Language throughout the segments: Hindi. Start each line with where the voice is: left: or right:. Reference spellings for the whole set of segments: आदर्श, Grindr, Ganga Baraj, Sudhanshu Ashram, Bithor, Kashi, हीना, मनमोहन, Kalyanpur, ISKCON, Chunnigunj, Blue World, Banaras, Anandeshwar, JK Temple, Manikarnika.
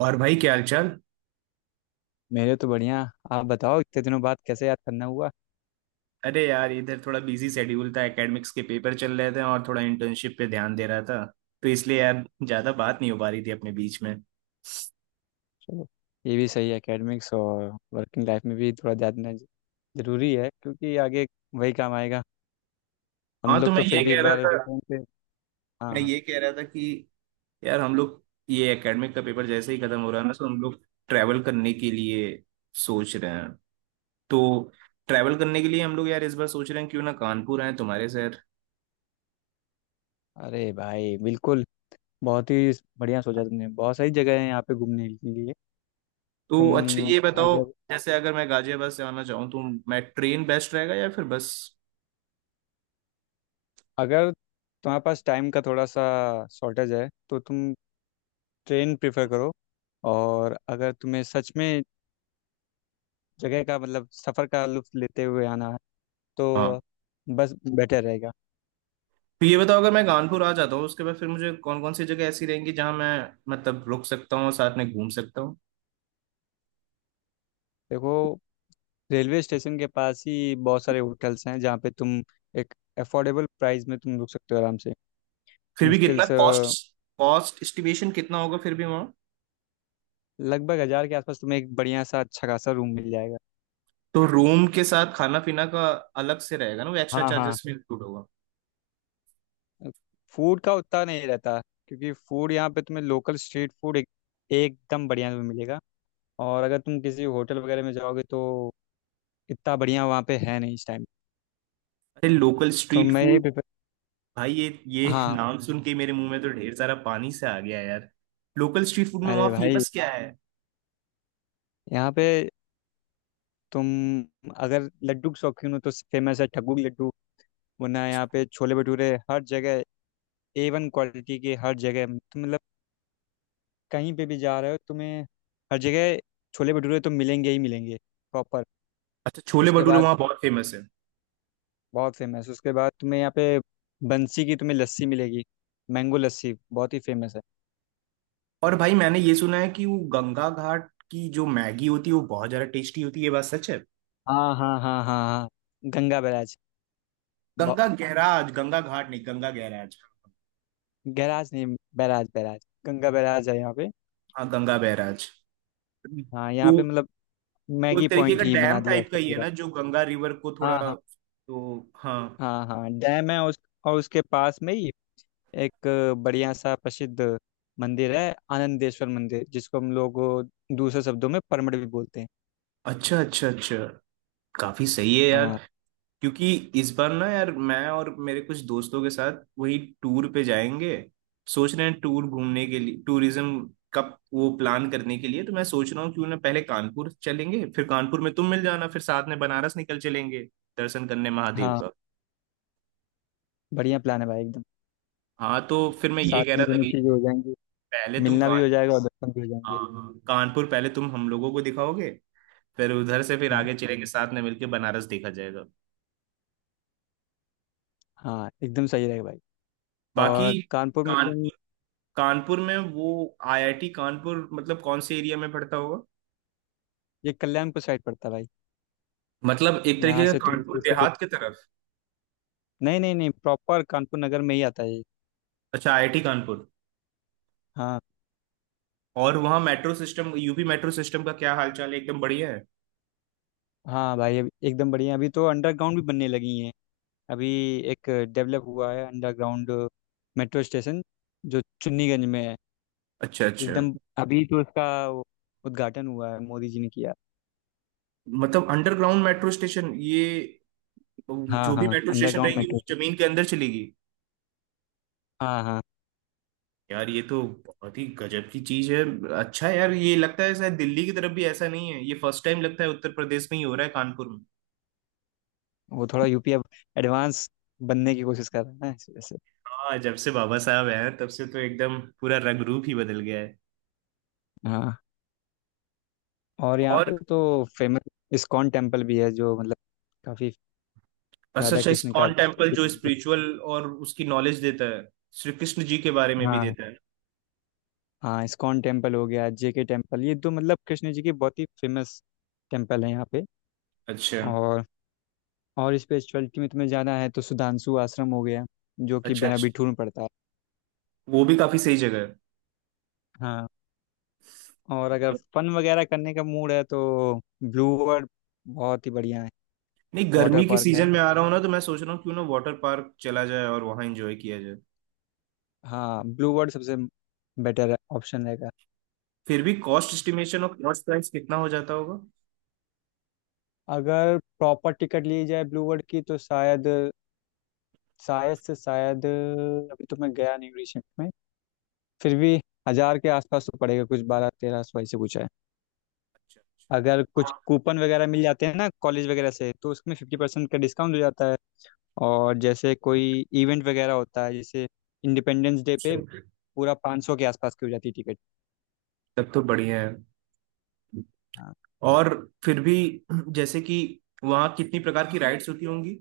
right: और भाई क्या हालचाल।
left: मेरे तो बढ़िया। आप बताओ इतने दिनों बाद कैसे याद करना हुआ।
right: अरे यार इधर थोड़ा बिजी शेड्यूल था, एकेडमिक्स के पेपर चल रहे थे और थोड़ा इंटर्नशिप पे ध्यान दे रहा था। तो इसलिए यार ज्यादा बात नहीं हो पा रही थी अपने बीच में।
left: चलो, ये भी सही है, एकेडमिक्स और वर्किंग लाइफ में भी थोड़ा जानना जरूरी है क्योंकि आगे वही काम आएगा। हम
right: हाँ, तो
left: लोग तो फिर भी एक बार फोन पे। हाँ
right: मैं
left: हाँ।
right: ये कह रहा था कि यार हम लोग, ये एकेडमिक का पेपर जैसे ही खत्म हो रहा है ना तो हम लोग ट्रैवल करने के लिए सोच रहे हैं। तो ट्रैवल करने के लिए हम लोग यार इस बार सोच रहे हैं, क्यों ना कानपुर आए तुम्हारे शहर।
left: अरे भाई बिल्कुल, बहुत ही बढ़िया सोचा तुमने। बहुत सारी जगह है यहाँ पे घूमने के लिए।
right: तो
left: तुम
right: अच्छा ये बताओ,
left: अगर
right: जैसे अगर मैं गाजियाबाद से आना चाहूँ तो मैं ट्रेन बेस्ट रहेगा या फिर बस।
left: अगर तुम्हारे पास टाइम का थोड़ा सा शॉर्टेज है तो तुम ट्रेन प्रेफर करो, और अगर तुम्हें सच में जगह का मतलब सफ़र का लुत्फ लेते हुए आना है तो
right: हाँ।
left: बस बेटर रहेगा।
right: तो ये बताओ, अगर मैं कानपुर आ जाता हूँ उसके बाद फिर मुझे कौन कौन सी जगह ऐसी रहेंगी जहाँ मैं, मतलब रुक सकता हूँ, साथ में घूम सकता हूँ।
left: देखो, रेलवे स्टेशन के पास ही बहुत सारे होटल्स हैं जहाँ पे तुम एक अफोर्डेबल प्राइस में तुम रुक सकते हो आराम से।
right: फिर भी
left: मुश्किल
right: कितना
left: से
right: कॉस्ट, कॉस्ट एस्टिमेशन कितना होगा फिर भी वहाँ।
left: लगभग 1,000 के आसपास तुम्हें एक बढ़िया सा अच्छा खासा रूम मिल जाएगा।
right: तो रूम के साथ खाना पीना का अलग से रहेगा ना, वो एक्स्ट्रा
left: हाँ हाँ,
right: चार्जेस में इंक्लूड होगा।
left: फूड का उतना नहीं रहता क्योंकि फूड यहाँ पे तुम्हें लोकल स्ट्रीट फूड एकदम बढ़िया में मिलेगा, और अगर तुम किसी होटल वगैरह में जाओगे तो इतना बढ़िया वहाँ पे है नहीं इस टाइम।
right: अरे लोकल
left: तो
right: स्ट्रीट
left: मैं यही
right: फूड,
left: प्रिफर।
right: भाई ये
left: हाँ।
right: नाम सुन के मेरे मुंह में तो ढेर सारा पानी से आ गया यार। लोकल स्ट्रीट फूड में वहाँ
left: अरे भाई,
right: फेमस क्या है।
left: यहाँ पे तुम अगर लड्डू के शौकीन हो तो फेमस है ठग्गू की लड्डू, वरना
right: अच्छा।
left: यहाँ पे छोले भटूरे हर जगह, ए वन क्वालिटी के हर जगह। तुम मतलब कहीं पे भी जा रहे हो तुम्हें हर जगह छोले भटूरे तो मिलेंगे ही मिलेंगे प्रॉपर।
right: अच्छा, छोले
left: उसके
right: भटूरे
left: बाद
right: वहाँ बहुत फेमस है।
left: बहुत फेमस, उसके बाद तुम्हें यहाँ पे बंसी की तुम्हें लस्सी मिलेगी, मैंगो लस्सी बहुत ही फेमस है।
right: और भाई मैंने ये सुना है कि वो गंगा घाट की जो मैगी होती है वो बहुत ज्यादा टेस्टी होती है, ये बात सच है।
left: हाँ हाँ हाँ हाँ हाँ, गंगा बैराज। ब-
right: गंगा गैराज, गंगा घाट नहीं, गंगा गैराज।
left: गैराज नहीं, बैराज बैराज, गंगा बैराज है यहाँ पे।
right: हाँ गंगा बैराज।
left: हाँ, यहाँ
right: तो
left: पे मतलब
right: वो एक
left: मैगी
right: तरीके
left: पॉइंट
right: का
left: ही
right: डैम
left: बना दिया
right: टाइप का
left: उसका
right: ही है
left: पूरा।
right: ना, जो गंगा रिवर को थोड़ा,
left: हाँ हाँ,
right: तो हाँ।
left: हाँ हाँ डैम है उस, और उसके पास में ही एक बढ़िया सा प्रसिद्ध मंदिर है, आनंदेश्वर मंदिर, जिसको हम लोग दूसरे शब्दों में परमड़ भी बोलते हैं।
right: अच्छा अच्छा अच्छा, काफी सही है यार।
left: हाँ,
right: क्योंकि इस बार ना यार मैं और मेरे कुछ दोस्तों के साथ वही टूर पे जाएंगे, सोच रहे हैं टूर घूमने के लिए, टूरिज्म का वो प्लान करने के लिए। तो मैं सोच रहा हूँ क्यों ना पहले कानपुर चलेंगे, फिर कानपुर में तुम मिल जाना, फिर साथ में बनारस निकल चलेंगे दर्शन करने महादेव
left: हाँ
right: का।
left: बढ़िया प्लान है भाई एकदम।
right: हाँ तो फिर मैं ये
left: साथ
right: कह
left: में
right: रहा था
left: दोनों
right: कि
left: चीज़ें हो जाएंगी,
right: पहले तुम
left: मिलना भी
right: कान
left: हो जाएगा और दर्शन भी हो
right: हाँ
left: जाएंगे।
right: हाँ, कानपुर पहले तुम हम लोगों को दिखाओगे, फिर उधर से फिर
left: हाँ
right: आगे चलेंगे साथ में मिलके बनारस देखा जाएगा।
left: हाँ एकदम सही रहेगा भाई।
right: बाकी
left: और कानपुर में तुम,
right: कानपुर कानपुर में वो आईआईटी कानपुर मतलब कौन से एरिया में पड़ता होगा।
left: ये कल्याणपुर साइड पड़ता है भाई।
right: मतलब एक तरीके
left: यहाँ
right: का
left: से तुम
right: कानपुर
left: जैसे,
right: देहात की तरफ।
left: नहीं नहीं नहीं, प्रॉपर कानपुर नगर में ही आता है ये।
right: अच्छा आईआईटी कानपुर।
left: हाँ।
right: और वहाँ metro system, UP metro system का क्या हालचाल है, एकदम बढ़िया है।
left: एकदम बढ़िया, अभी तो अंडरग्राउंड भी बनने लगी हैं। अभी एक डेवलप हुआ है अंडरग्राउंड मेट्रो स्टेशन जो चुन्नीगंज में है,
right: अच्छा अच्छा।
left: एकदम। अभी तो इसका वो उद्घाटन हुआ है, मोदी जी ने किया।
right: मतलब अंडरग्राउंड मेट्रो स्टेशन, ये
left: हाँ
right: जो भी
left: हाँ,
right: मेट्रो स्टेशन
left: अंडरग्राउंड
right: रहेगी वो
left: मेट्रो स्टेशन,
right: जमीन के अंदर चलेगी।
left: हाँ हाँ।
right: यार ये तो बहुत ही गजब की चीज है। अच्छा यार, ये लगता है शायद दिल्ली की तरफ भी ऐसा नहीं है, ये फर्स्ट टाइम लगता है उत्तर प्रदेश में ही हो रहा है कानपुर में।
left: वो थोड़ा यूपी अब एडवांस बनने की कोशिश कर रहा है ना, इस वजह से।
right: हाँ, जब से बाबा साहब आए हैं तब से तो एकदम पूरा रंग रूप ही बदल गया है।
left: हाँ, और यहाँ
right: और
left: पे तो फेमस इस्कॉन टेम्पल भी है जो मतलब काफी,
right: अच्छा
left: राधा
right: अच्छा,
left: कृष्ण का।
right: इस्कॉन टेम्पल जो स्पिरिचुअल और उसकी नॉलेज देता है, श्री कृष्ण जी के बारे में भी
left: हाँ
right: देता है।
left: हाँ, इस्कॉन टेम्पल हो गया, जेके टेम्पल, ये तो मतलब कृष्ण जी के बहुत ही फेमस टेम्पल है यहाँ पे।
right: अच्छा
left: और और स्पिरिचुअलिटी में तुम्हें जाना है तो सुधांशु आश्रम हो गया, जो कि
right: अच्छा अच्छा,
left: बिना बिठूर में पड़ता है।
right: वो भी काफी सही जगह है।
left: हाँ, और अगर फन वगैरह करने का मूड है तो ब्लू वर्ल्ड बहुत ही बढ़िया है।
right: नहीं,
left: वाटर
right: गर्मी के
left: पार्क है,
right: सीजन में आ रहा हूँ ना तो मैं सोच रहा हूँ क्यों ना वाटर पार्क चला जाए और वहां एंजॉय किया जाए।
left: हाँ ब्लू वर्ल्ड सबसे बेटर ऑप्शन रहेगा।
right: फिर भी कॉस्ट एस्टिमेशन और कॉस्ट प्राइस कितना हो जाता होगा।
left: अगर प्रॉपर टिकट ली जाए ब्लू वर्ल्ड की तो शायद, शायद से शायद अभी तो मैं गया नहीं रिसेंट में, फिर भी 1,000 के आसपास तो पड़ेगा, कुछ 1200-1300 ऐसे कुछ है।
right: अच्छा अच्छा। तो
left: अगर कुछ कूपन वगैरह मिल जाते हैं ना कॉलेज वगैरह से तो उसमें 50% का डिस्काउंट हो जाता है। और जैसे कोई इवेंट वगैरह होता है, जैसे इंडिपेंडेंस डे पे पूरा 500 के आसपास की हो जाती है टिकट।
right: तब तो बढ़िया है।
left: हाँ,
right: और फिर भी जैसे कि वहाँ कितनी प्रकार की राइड्स होती होंगी।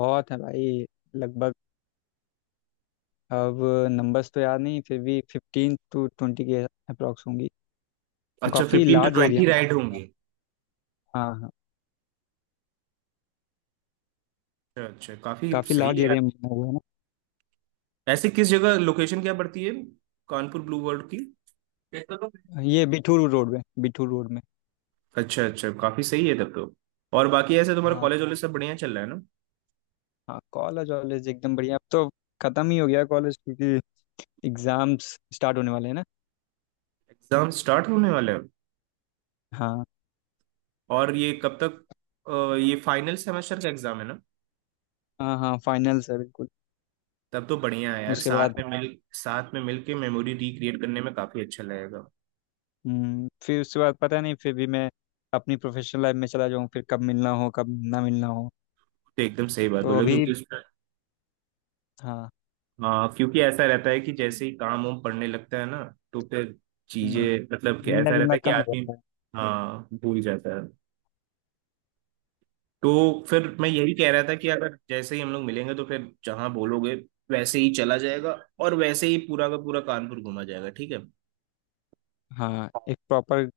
left: बहुत है भाई, लगभग, अब नंबर्स तो याद नहीं फिर भी 15-20 के अप्रॉक्स होंगी।
right: अच्छा
left: काफ़ी
right: fifteen to
left: large area
right: twenty
left: में,
right: राइड होंगी।
left: हाँ हाँ,
right: अच्छा अच्छा काफी
left: काफ़ी
right: सही है
left: लार्ज
right: यार।
left: एरिया में बना हुआ है।
right: ऐसे किस जगह लोकेशन क्या पड़ती है, कानपुर ब्लू वर्ल्ड की।
left: ना, ये बिठूर रोड में, बिठूर रोड में।
right: अच्छा अच्छा काफी सही है तब तो। और बाकी ऐसे तुम्हारा
left: हाँ
right: कॉलेज वॉलेज सब बढ़िया चल रहा है ना।
left: हाँ, कॉलेज वॉलेज एकदम बढ़िया, अब तो ख़त्म ही हो गया कॉलेज क्योंकि एग्ज़ाम्स स्टार्ट होने वाले हैं ना।
right: एग्जाम स्टार्ट होने वाले हैं।
left: हाँ,
right: और ये कब तक, ये फाइनल सेमेस्टर का एग्जाम है ना।
left: हाँ हाँ फाइनल है बिल्कुल।
right: तब तो बढ़िया है यार,
left: उसके बाद,
right: साथ में मिल के मेमोरी रिक्रिएट करने में काफी अच्छा लगेगा।
left: हम्म, फिर उसके बाद पता नहीं, फिर भी मैं अपनी प्रोफेशनल लाइफ में चला जाऊँ फिर कब मिलना हो कब ना मिलना हो,
right: तो एकदम सही बात
left: तो
right: बोले,
left: अभी।
right: क्योंकि उसमें,
left: हाँ।
right: हाँ क्योंकि ऐसा रहता है कि जैसे ही काम वाम पड़ने लगता है ना तो फिर
left: हम्म,
right: चीजें, मतलब कि
left: मिलना
right: ऐसा रहता
left: जुलना
right: है कि
left: कम हो
right: आदमी,
left: जाता है।
right: हाँ भूल जाता है। तो फिर मैं यही कह रहा था कि अगर जैसे ही हम लोग मिलेंगे तो फिर जहाँ बोलोगे वैसे ही चला जाएगा, और वैसे ही पूरा का पूरा कानपुर घूमा जाएगा, ठीक है।
left: हाँ, एक प्रॉपर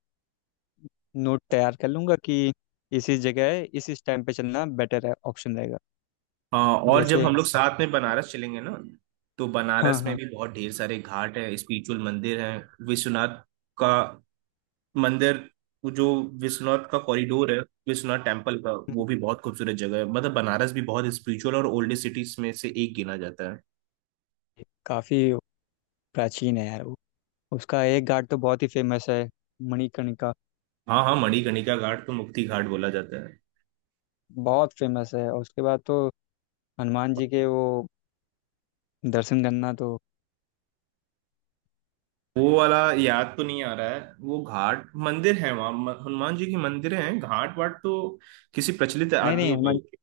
left: नोट तैयार कर लूंगा कि इसी जगह है, इस टाइम पे चलना बेटर है, ऑप्शन रहेगा।
right: हाँ, और जब
left: जैसे,
right: हम लोग साथ में बनारस चलेंगे ना, तो
left: हाँ
right: बनारस में
left: हाँ।
right: भी बहुत ढेर सारे घाट हैं, स्पिरिचुअल मंदिर हैं, विश्वनाथ का मंदिर, वो जो विश्वनाथ का कॉरिडोर है, विश्वनाथ टेम्पल का, वो
left: हम्म,
right: भी बहुत खूबसूरत जगह है। मतलब बनारस भी बहुत स्पिरिचुअल और ओल्डेस्ट सिटीज में से एक गिना जाता है।
left: काफी प्राचीन है यार वो। उसका एक घाट तो बहुत ही फेमस है, मणिकर्णिका।
right: हाँ हाँ, मणिकर्णिका घाट तो मुक्ति घाट बोला जाता है।
left: बहुत फेमस है, और उसके बाद तो हनुमान जी के वो दर्शन करना तो।
right: वो वाला याद तो नहीं आ रहा है, वो घाट मंदिर है वहाँ, हनुमान जी की मंदिर हैं, घाट वाट तो किसी प्रचलित
left: नहीं
right: आदमियों पे
left: नहीं,
right: होगी।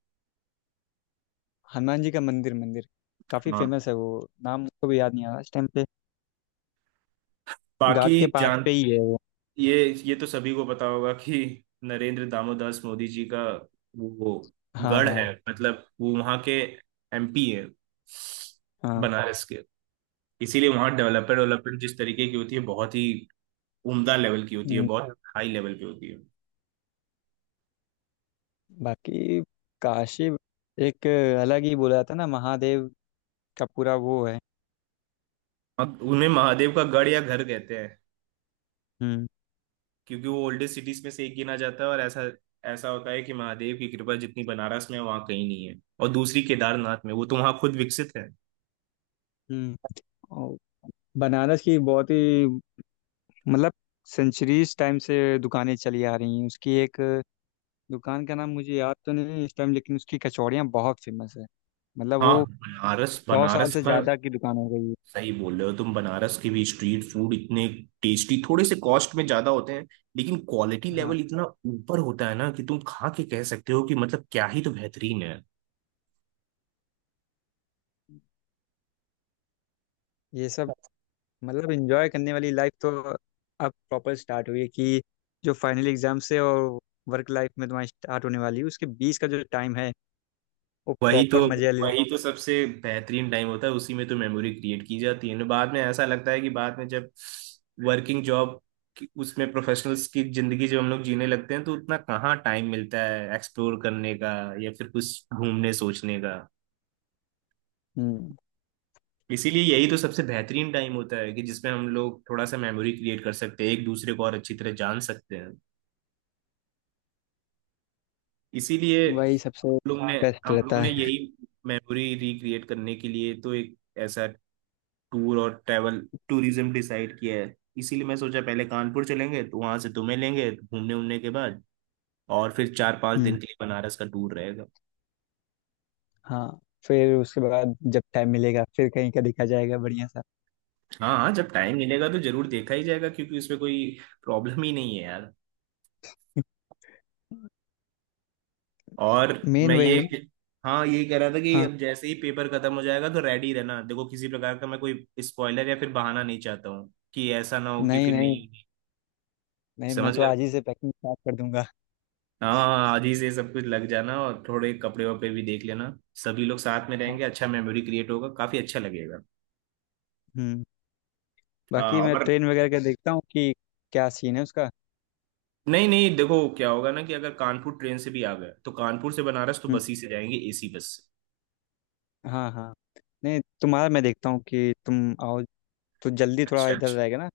left: हनुमान जी का मंदिर, मंदिर काफी
right: हाँ,
left: फेमस है वो। नाम मुझको भी याद नहीं आ रहा इस टाइम पे, घाट के
right: बाकी
left: पास
right: जान,
left: पे ही है वो।
right: ये तो सभी को पता होगा कि नरेंद्र दामोदास मोदी जी का वो
left: हाँ
right: गढ़
left: हाँ
right: है, मतलब वो वहां के एमपी है,
left: हाँ,
right: बनारस के। इसीलिए वहां डेवलपमेंट डेवलपमेंट जिस तरीके की होती है बहुत ही उम्दा लेवल की होती है,
left: हम्म,
right: बहुत हाई लेवल पे होती है।
left: बाकी काशी एक अलग ही बोला जाता है ना, महादेव का पूरा वो है।
right: अब उन्हें महादेव का गढ़ या घर कहते हैं,
left: हम्म।
right: क्योंकि वो ओल्डेस्ट सिटीज में से एक गिना जाता है। और ऐसा ऐसा होता है कि महादेव की कृपा जितनी बनारस में है, वहाँ कहीं नहीं है, और दूसरी केदारनाथ में, वो तो वहाँ खुद विकसित है।
left: हम्म, और बनारस की बहुत ही मतलब सेंचुरीज टाइम से दुकानें चली आ रही हैं। उसकी एक दुकान का नाम मुझे याद तो नहीं है इस टाइम, लेकिन उसकी कचौड़ियाँ बहुत फेमस है। मतलब
right: हाँ,
left: वो
right: बनारस
left: 100 साल
right: बनारस
left: से
right: का,
left: ज्यादा की दुकान हो गई है।
right: सही बोल रहे हो तुम। बनारस के भी स्ट्रीट फूड इतने टेस्टी, थोड़े से कॉस्ट में ज्यादा होते हैं, लेकिन क्वालिटी
left: हाँ,
right: लेवल इतना ऊपर होता है ना कि तुम खा के कह सकते हो कि मतलब क्या ही तो बेहतरीन है।
left: ये सब मतलब एंजॉय करने वाली लाइफ तो अब प्रॉपर स्टार्ट हुई है कि जो फाइनल एग्जाम से और वर्क लाइफ में तुम्हारी स्टार्ट होने वाली है उसके बीच का जो टाइम है वो
right: वही तो
left: प्रॉपर मजे वाले ले लें।
right: वही तो सबसे बेहतरीन टाइम होता है, उसी में तो मेमोरी क्रिएट की जाती है ना। बाद में ऐसा लगता है कि बाद में जब वर्किंग जॉब, उसमें प्रोफेशनल्स की जिंदगी जब हम लोग जीने लगते हैं, तो उतना कहाँ टाइम मिलता है एक्सप्लोर करने का, या फिर कुछ घूमने सोचने का।
left: हम्म,
right: इसीलिए यही तो सबसे बेहतरीन टाइम होता है कि जिसमें हम लोग थोड़ा सा मेमोरी क्रिएट कर सकते हैं, एक दूसरे को और अच्छी तरह जान सकते हैं। इसीलिए
left: वही सबसे बेस्ट
right: हम लोग
left: रहता
right: ने
left: है।
right: यही मेमोरी रिक्रिएट करने के लिए तो एक ऐसा टूर और ट्रैवल टूरिज्म डिसाइड किया है। इसीलिए मैं सोचा पहले कानपुर चलेंगे, तो वहां से तुम्हें लेंगे, घूमने उमने के बाद, और फिर चार पांच
left: हम्म,
right: दिन के लिए बनारस का टूर रहेगा।
left: हाँ, फिर उसके बाद जब टाइम मिलेगा फिर कहीं का देखा जाएगा बढ़िया सा।
right: हाँ हाँ, जब टाइम मिलेगा तो जरूर देखा ही जाएगा, क्योंकि उसमें कोई प्रॉब्लम ही नहीं है यार। और
left: मेन
right: मैं क्या
left: वही है ना।
right: ये हाँ ये कह रहा था कि
left: हाँ,
right: अब जैसे ही पेपर खत्म हो जाएगा तो रेडी रहना, देखो किसी प्रकार का मैं कोई स्पॉइलर या फिर बहाना नहीं चाहता हूँ कि ऐसा ना हो कि
left: नहीं
right: फिर
left: नहीं,
right: नहीं होगी।
left: नहीं मैं
right: समझ
left: तो
right: गए।
left: आज ही से पैकिंग स्टार्ट कर दूंगा।
right: हाँ हाँ, हाँ, आज ही से सब कुछ लग जाना और थोड़े कपड़े वपड़े भी देख लेना, सभी लोग साथ में
left: हाँ,
right: रहेंगे, अच्छा मेमोरी क्रिएट होगा, काफी अच्छा लगेगा।
left: हम्म, बाकी
right: हाँ,
left: मैं
right: और
left: ट्रेन वगैरह का देखता हूँ कि क्या सीन है उसका।
right: नहीं नहीं, देखो क्या होगा ना, कि अगर कानपुर ट्रेन से भी आ गए तो कानपुर से बनारस तो बस ही से जाएंगे, एसी बस से।
left: हाँ हाँ, नहीं तुम्हारा मैं देखता हूँ कि तुम आओ तो जल्दी, थोड़ा
right: अच्छा
left: इधर
right: अच्छा।
left: रहेगा ना।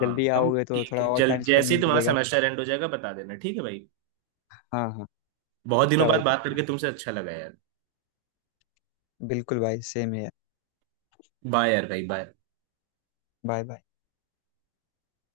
left: जल्दी
right: हम
left: आओगे तो
right: ठीक
left: थोड़ा
right: है,
left: और टाइम
right: जल्द
left: स्पेंड
right: जैसे
left: भी
right: ही तुम्हारा
left: मिलेगा।
right: सेमेस्टर एंड हो जाएगा बता देना, ठीक है भाई।
left: हाँ हाँ,
right: बहुत दिनों
left: पक्का
right: बाद
left: भाई
right: बात
left: पक्का,
right: करके तुमसे अच्छा लगा यार।
left: बिल्कुल भाई सेम है।
right: बाय यार, भाई बाय।
left: Bye bye.